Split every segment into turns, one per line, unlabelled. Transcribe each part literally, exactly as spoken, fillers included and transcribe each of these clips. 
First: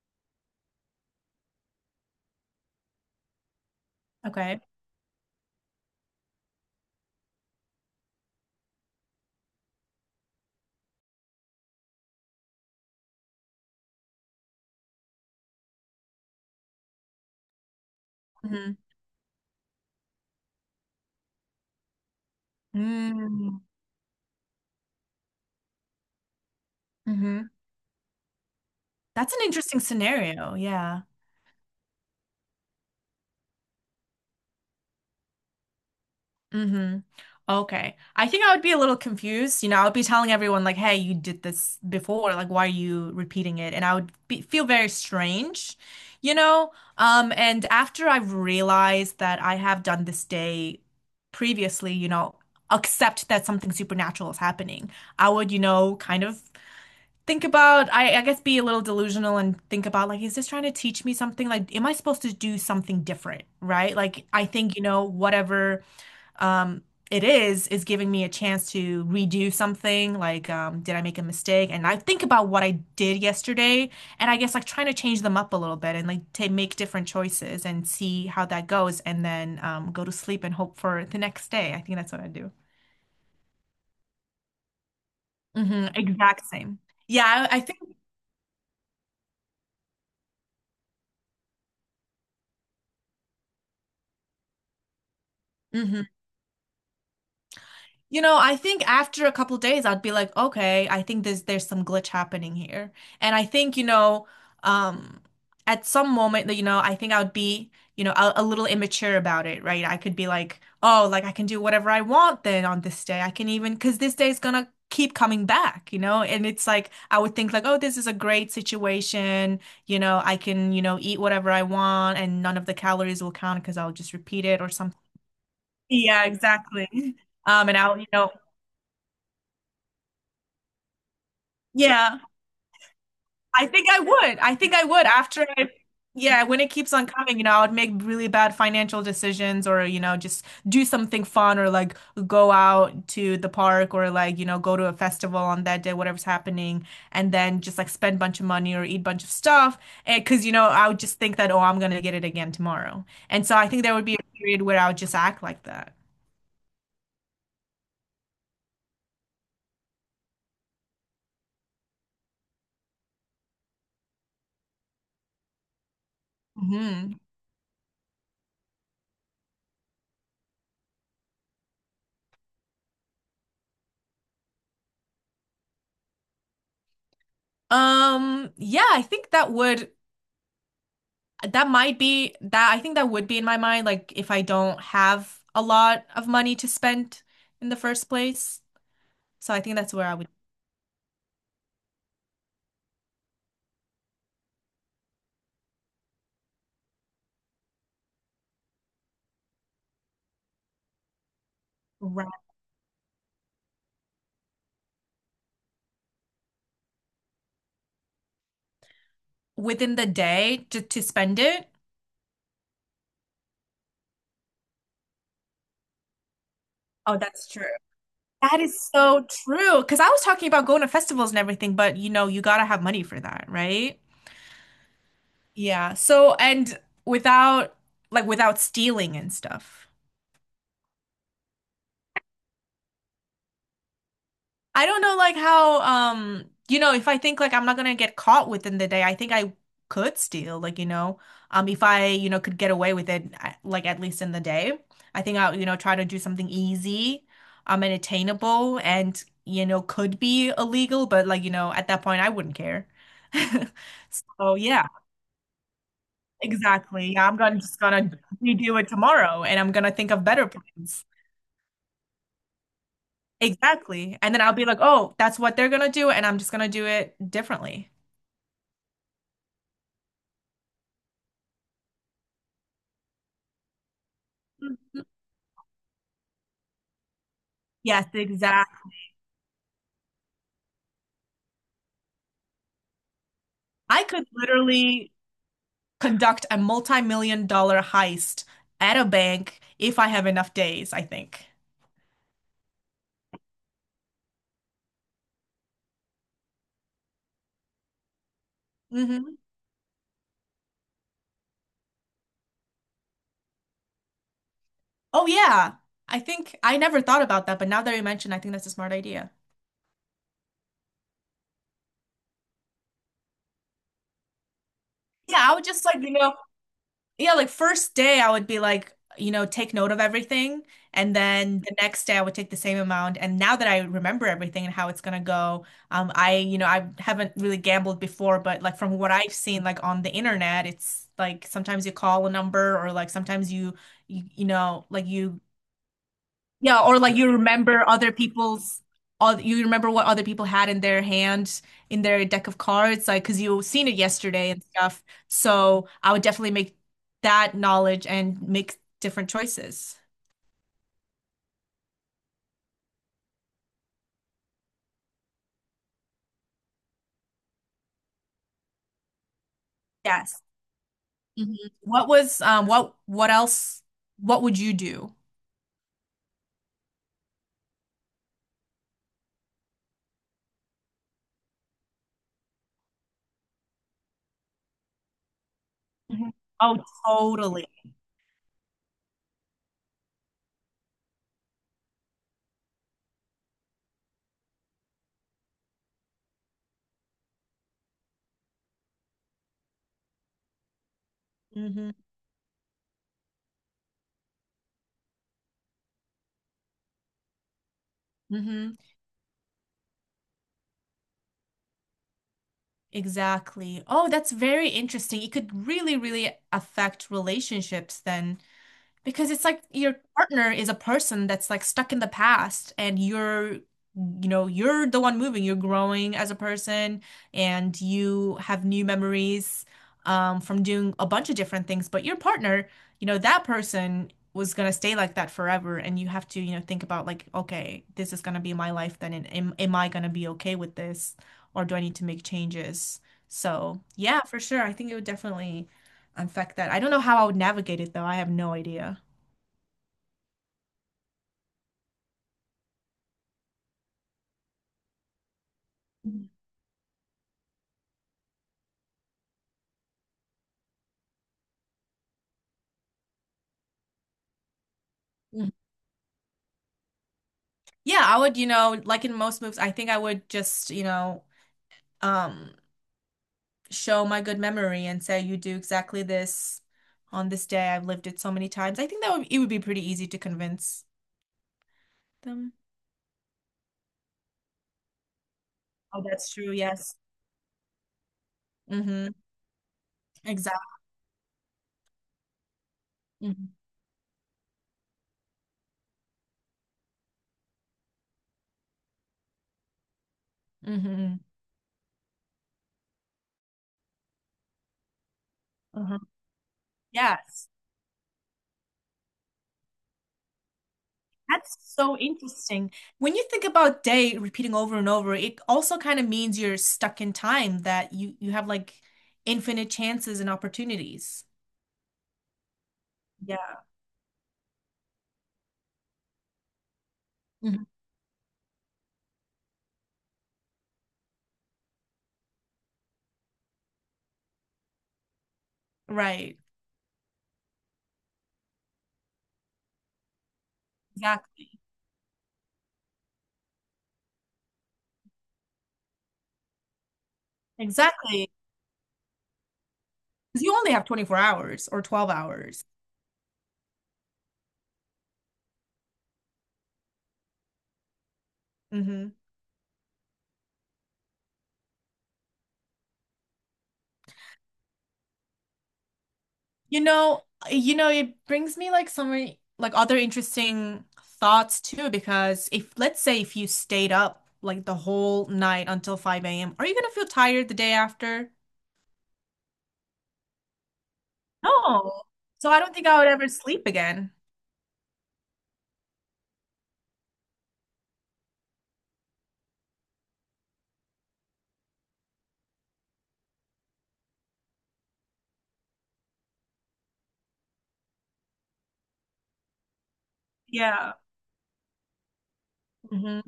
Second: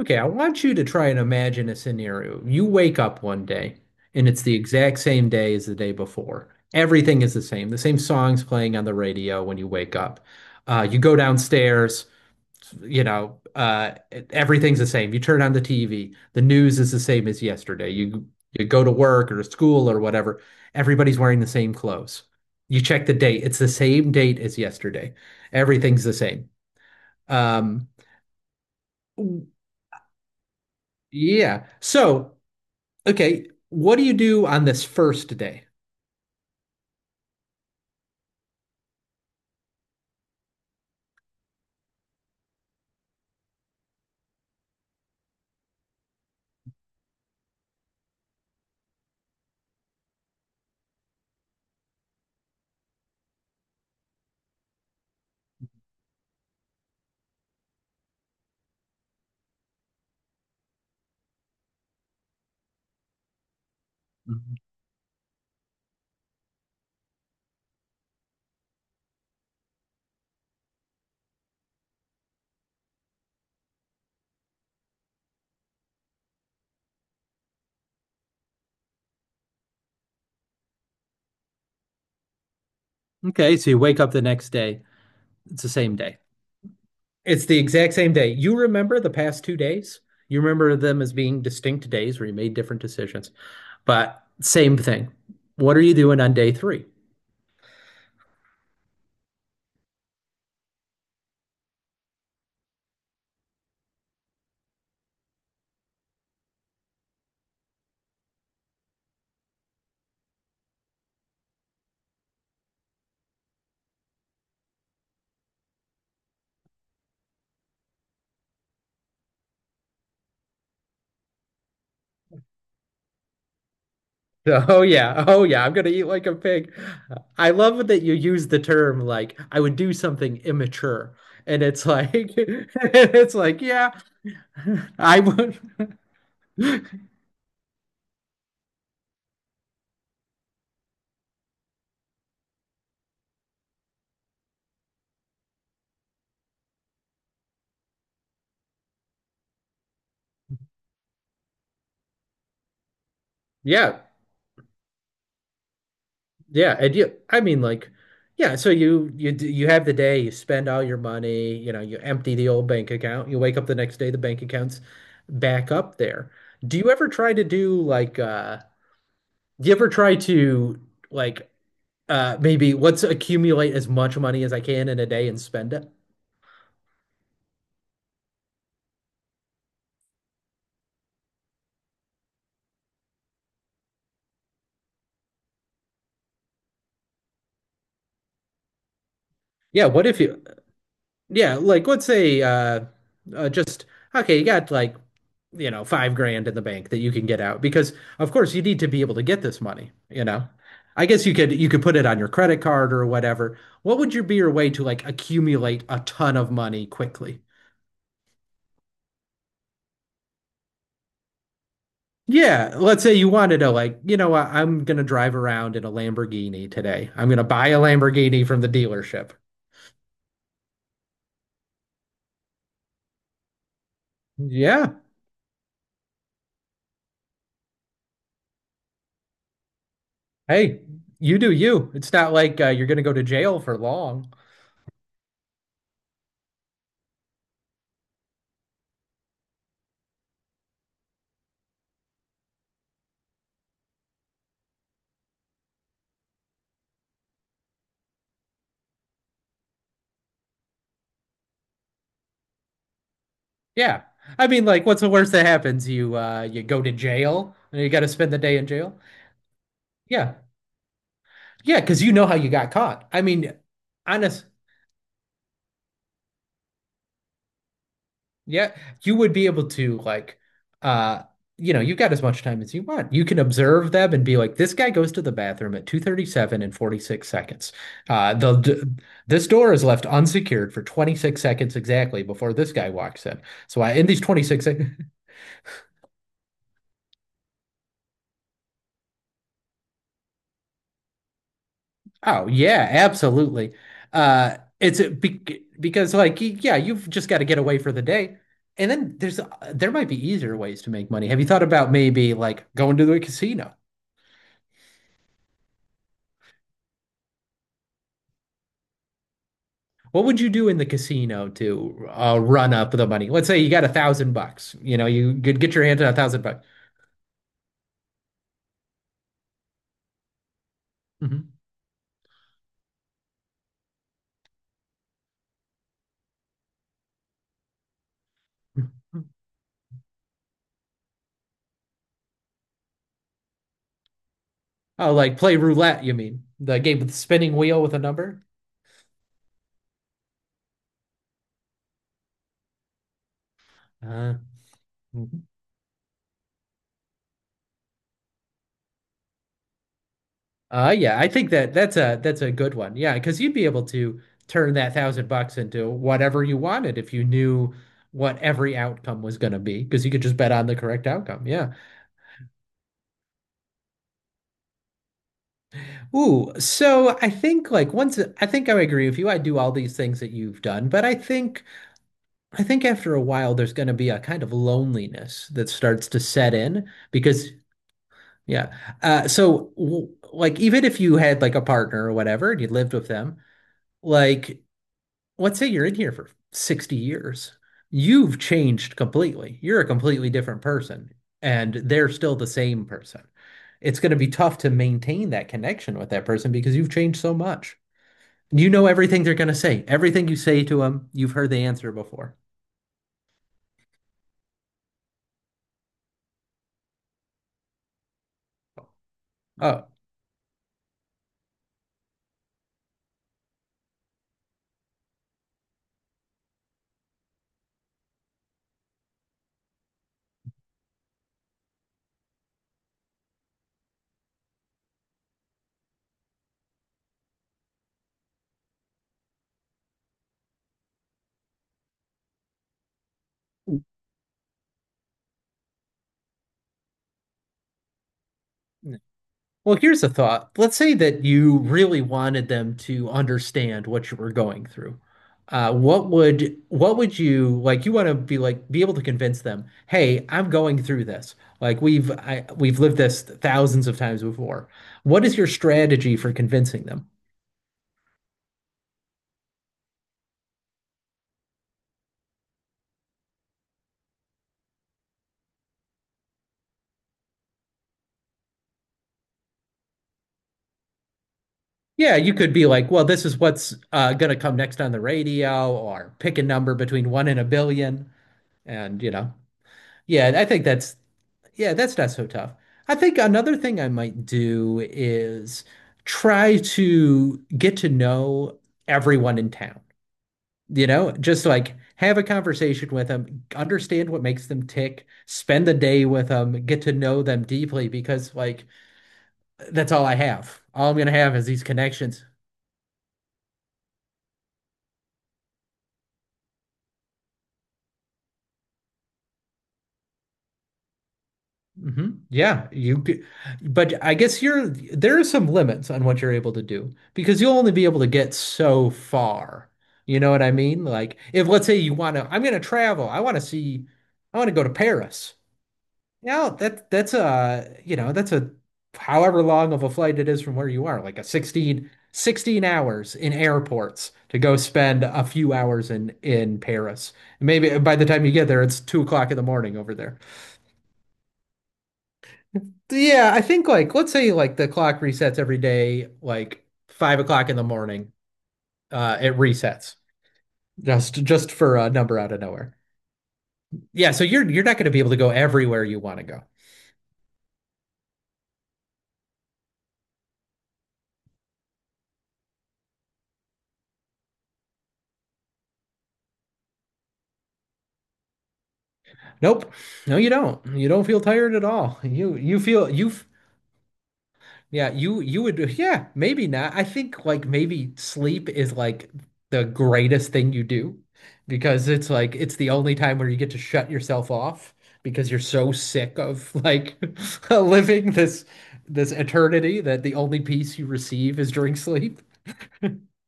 Okay, I want you to try and imagine a scenario. You wake up one day and it's the
Okay.
exact same day as the day before. Everything is the same. The same songs playing on the radio when you wake up. Uh, you go downstairs, you know, uh, everything's the same. You turn on the T V. The news is the same as yesterday. You you
hmm
go to work or to school or whatever. Everybody's wearing the same clothes. You check the date.
Mm.
It's the same date as yesterday. Everything's the same.
hmm
Um,
That's an interesting scenario. Yeah.
yeah. So, Okay, what do you do on this first day?
hmm Okay. I think I would be a little confused. You know, I would be telling everyone like, "Hey, you did this before. Like, why are you repeating it?" And I would be, feel very strange, you know? Um, and after I've realized that I have done this day previously, you know, accept that something supernatural is happening, I would, you know, kind of think about I, I guess be a little delusional and think about like, is this trying to teach me something? Like, am I supposed to do something different, right? Like, I
Mhm.
think, you know, whatever um it is is giving me a chance to redo something. Like, um did I make a mistake? And I think about what I did yesterday, and I guess like trying to change them up a little bit and like to make different choices and see how that goes. And then um go to sleep and hope for the next day. I think that's what I do.
Okay, so you wake up the next day. It's the
Hmm
same day.
exact same,
It's
yeah, I,
the
I think.
exact same day. You remember the past two days? You remember them as being distinct days where you made different decisions, but same thing. What are you
Mhm.
doing on day three?
You know, I think after a couple days, I'd be like, okay, I think there's there's some glitch happening here. And I think, you know, um, at some moment that, you know, I think I would be, you know, a, a little immature about it, right? I could be like, oh, like I can do whatever I want then on this day. I can even, because this day is gonna keep coming back, you know? And it's like, I would think like, oh, this is a great situation. You know, I can, you know, eat whatever I want and none of the calories will count because I'll just repeat it or
Oh
something.
yeah. Oh yeah. I'm gonna eat
Yeah,
like a pig.
exactly.
I
Um, and
love
I'll,
that
you
you
know,
use the term like I would do something immature. And it's like
Yeah,
it's like,
I think
yeah,
I would. I think I would
I
after
would.
I, yeah, when it keeps on coming, you know, I would make really bad financial decisions or, you know, just do something fun or like go out to the park or like, you know, go to a festival on that day, whatever's happening, and then just like spend a bunch of money or eat a bunch of stuff. And because, you know, I would just think that, oh, I'm gonna get it again tomorrow. And so I think there
Yeah.
would be a period where I would just act like that.
Yeah. And you I mean, like, yeah, so you you d- you have the day, you spend all your money, you know, you empty the old bank account, you wake up the next day, the bank account's back up there. Do you ever
hmm
try to do like uh do you ever try to like uh Maybe let's accumulate as much money as I can in a day and spend it.
Um, yeah, I think that would. That might be that I think that would be in my mind, like if I don't have a lot of money to spend in the first place. So I think
Yeah,
that's
what
where I
if
would
you yeah, like let's say uh, uh just okay, you got like, you know, five grand in the bank that you can get out because of course you need to be able to get this money, you know. I guess you could you could put it on your
ra-
credit card or whatever. What would your be your way to like accumulate a ton of money quickly?
within the day to, to spend it.
Yeah, let's say you wanted to like, you know what, I'm gonna drive around in a Lamborghini today.
Oh,
I'm gonna
that's true.
buy a Lamborghini
That
from the
is so
dealership.
true. Because I was talking about going to festivals and everything, but you know, you gotta have money for that, right?
Yeah.
Yeah. So, and without like without stealing and stuff.
Hey, you do you. It's not like uh, you're gonna go to jail for long.
I don't know like how um you know if I think like I'm not gonna get caught within the day. I think I could steal like, you know, um if I, you know, could get away with it, I- like at least in the day, I think I'll, you know, try to do something easy um and attainable and, you know, could be illegal, but like, you know, at that point I wouldn't care.
Yeah. I
So
mean, like,
yeah,
what's the worst that happens? You uh you go to
exactly, yeah, I'm
jail
gonna just
and you got to
gonna
spend the day in
redo it
jail.
tomorrow and I'm gonna think of
Yeah.
better plans.
Yeah, because you know how you got caught. I mean,
Exactly. And then
honest.
I'll be like, oh, that's what they're gonna do, and I'm just gonna do it differently.
Yeah, you would be able to like uh you know, you've got as much time as you want. You can observe them and be like, this guy
Mhm.
goes to the bathroom at two thirty-seven and forty-six seconds.
Yes,
Uh the d-
exactly.
this door is left unsecured for twenty-six seconds exactly before this guy walks in. So I
I
in these
could
twenty-six sec
literally conduct a multi-million dollar heist at a bank if I have enough days, I think.
Oh, yeah, absolutely. Uh it's a, be Because like y- yeah, you've just got to get away for the day. And then there's
hmm
uh, there might be easier ways to make money. Have you thought about maybe like going to the casino?
Oh yeah. I think I never thought about that, but now that you mention, I think that's a smart idea.
What would you do in the casino to uh, run up the money? Let's say you got a thousand bucks. You know, you
Yeah, I
could
would
get your
just like,
hand on
you
a
know,
thousand bucks.
yeah, like first day I would be like, you know, take note of everything. And
Mhm.
then the next day I would take the same amount. And now that I remember everything and how it's gonna go, um, I, you know, I haven't really gambled before, but like from what I've seen, like on the internet, it's like sometimes you call a number or like sometimes you, you, you know, like
Oh, like
you,
play roulette, you mean? The
yeah,
game
or
with the
like you
spinning wheel
remember
with a
other
number?
people's, oth- you remember what other people had in their hand, in their deck of cards, like because you seen it
Uh,
yesterday and stuff.
mhm.
So I would definitely make that knowledge and make different choices.
Uh yeah, I think that that's a that's a good one. Yeah, because you'd be able to turn that thousand bucks into whatever you wanted if you knew what every outcome was going to be, because you could just
Yes.
bet on the correct outcome.
Mhm.
Yeah.
What was um what what else? What would you do?
Ooh, so I think like once I think I agree with you. I do all these things that you've done, but I think. I think after a while, there's going to be a kind of loneliness that starts to
Mhm.
set
Oh,
in because,
totally.
yeah. Uh, so, w like, even if you had like a partner or whatever and you lived with them, like, let's say you're in here for sixty years, you've changed completely. You're a completely different person, and
hmm
they're still the same person. It's going to be tough to maintain that connection with that person because you've changed so much. You
hmm
know everything they're going to say. Everything you say to them, you've heard the answer before.
Exactly. Oh, that's very interesting. It could really, really affect relationships then. Because it's like
Oh.
your partner is a person that's like stuck in the past and you're, you know, you're the one moving. You're growing as a person and you have new memories um, from doing a bunch of different things. But your partner, you know, that person was gonna stay like that forever. And you have to, you know, think about like, okay, this is gonna be my life then. And am, am I gonna be okay with this? Or do I need to make changes? So yeah, for sure. I think it would definitely affect that. I don't know how I would navigate it though. I have no idea.
Well, here's a thought. Let's say that you really wanted them to understand what you were going through. Uh, what
Mhm.
would what would you like? You want to be like be able to convince them, "Hey, I'm going through this. Like we've I, we've lived this thousands of times before." What is your strategy for convincing them?
Yeah, I would, you know, like in most moves, I think I would just, you know, um, show my good memory and say you do exactly this on this day. I've lived it so many times. I think that would, it would be pretty easy to convince
Yeah, you could
them.
be like, well, this is what's uh, going to come next on the radio,
Oh,
or
that's
pick a
true.
number
Yes.
between one and a billion. And, you
Mm-hmm.
know, yeah, I think
Exactly.
that's, yeah, that's not so tough. I think another
Mm-hmm.
thing I might do is try to get to know everyone in town, you know,
hmm
just like have a conversation with them, understand what makes them tick, spend the day with them, get to know them
Yes.
deeply, because, like, that's all I have. All I'm going to have is
That's
these
so
connections.
interesting. When you think about day repeating over and over, it also kind of means you're stuck in time, that you you have like infinite chances and opportunities.
hmm yeah, you could,
Yeah.
but I guess you're there are some limits on what you're able to do because you'll only be able to get so far. You know what I mean? Like, if let's say you want to, I'm going to travel. I want to see, I want to go to Paris.
Right.
Now that that's a, you know, that's a however long of a flight it is from where you are, like a
Exactly.
sixteen, sixteen hours in airports to go spend a few hours in in Paris. Maybe by the time you
Exactly.
get there, it's two o'clock in the morning over there.
'Cause you only have twenty-four hours or twelve hours.
Yeah, I think like let's say like the clock resets every day, like five o'clock in the morning.
hmm
Uh, it resets just just for a number out of nowhere. Yeah, so you're you're not going to be able to go everywhere you want to go.
You know, you know, it brings me like some re- like other interesting thoughts too, because if let's say if you stayed up like the whole night until five a m, are you gonna feel tired the day after?
Nope, no, you don't. You don't feel tired at all.
No.
You
So
you
I don't think
feel
I would
you.
ever sleep again.
Yeah, you you would, yeah, maybe not. I think like maybe sleep is like the greatest thing you do because it's like it's the only time where you get to shut yourself off because you're so sick of like living this this eternity that the only peace you
Yeah.
receive is during sleep.
hmm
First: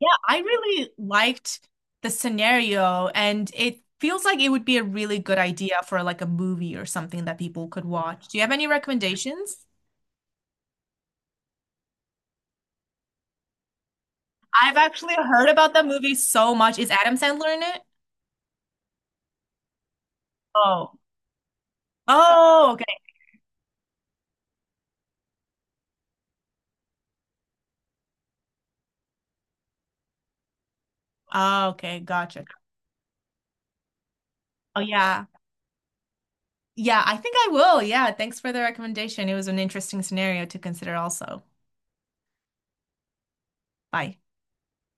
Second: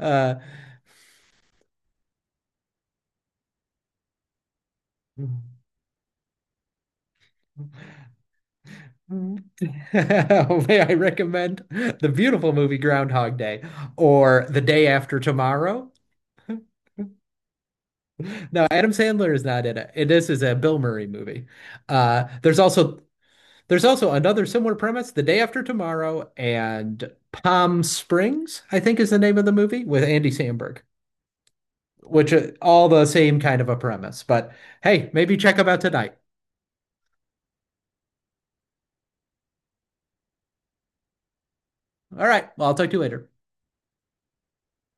Yeah, I really liked the scenario, and it feels like it would be a really good idea for like a movie or something that people could watch. Do you have any recommendations?
may I recommend the beautiful movie Groundhog Day or The
I've
Day
actually
After
heard about that
Tomorrow?
movie so much. Is Adam Sandler in it?
No, Adam Sandler is not in it. It- This is a Bill
Oh.
Murray movie. Uh, there's
Oh, okay.
also there's also another similar premise, The Day After Tomorrow and Palm Springs, I think is the name of the movie with Andy Samberg,
Oh, okay,
which
gotcha.
are all the same kind of a premise. But
Oh,
hey,
yeah.
maybe check them out tonight.
Yeah, I think I will. Yeah, thanks for the recommendation. It was an interesting scenario to consider also.
All right, well, I'll talk to you later.
Bye.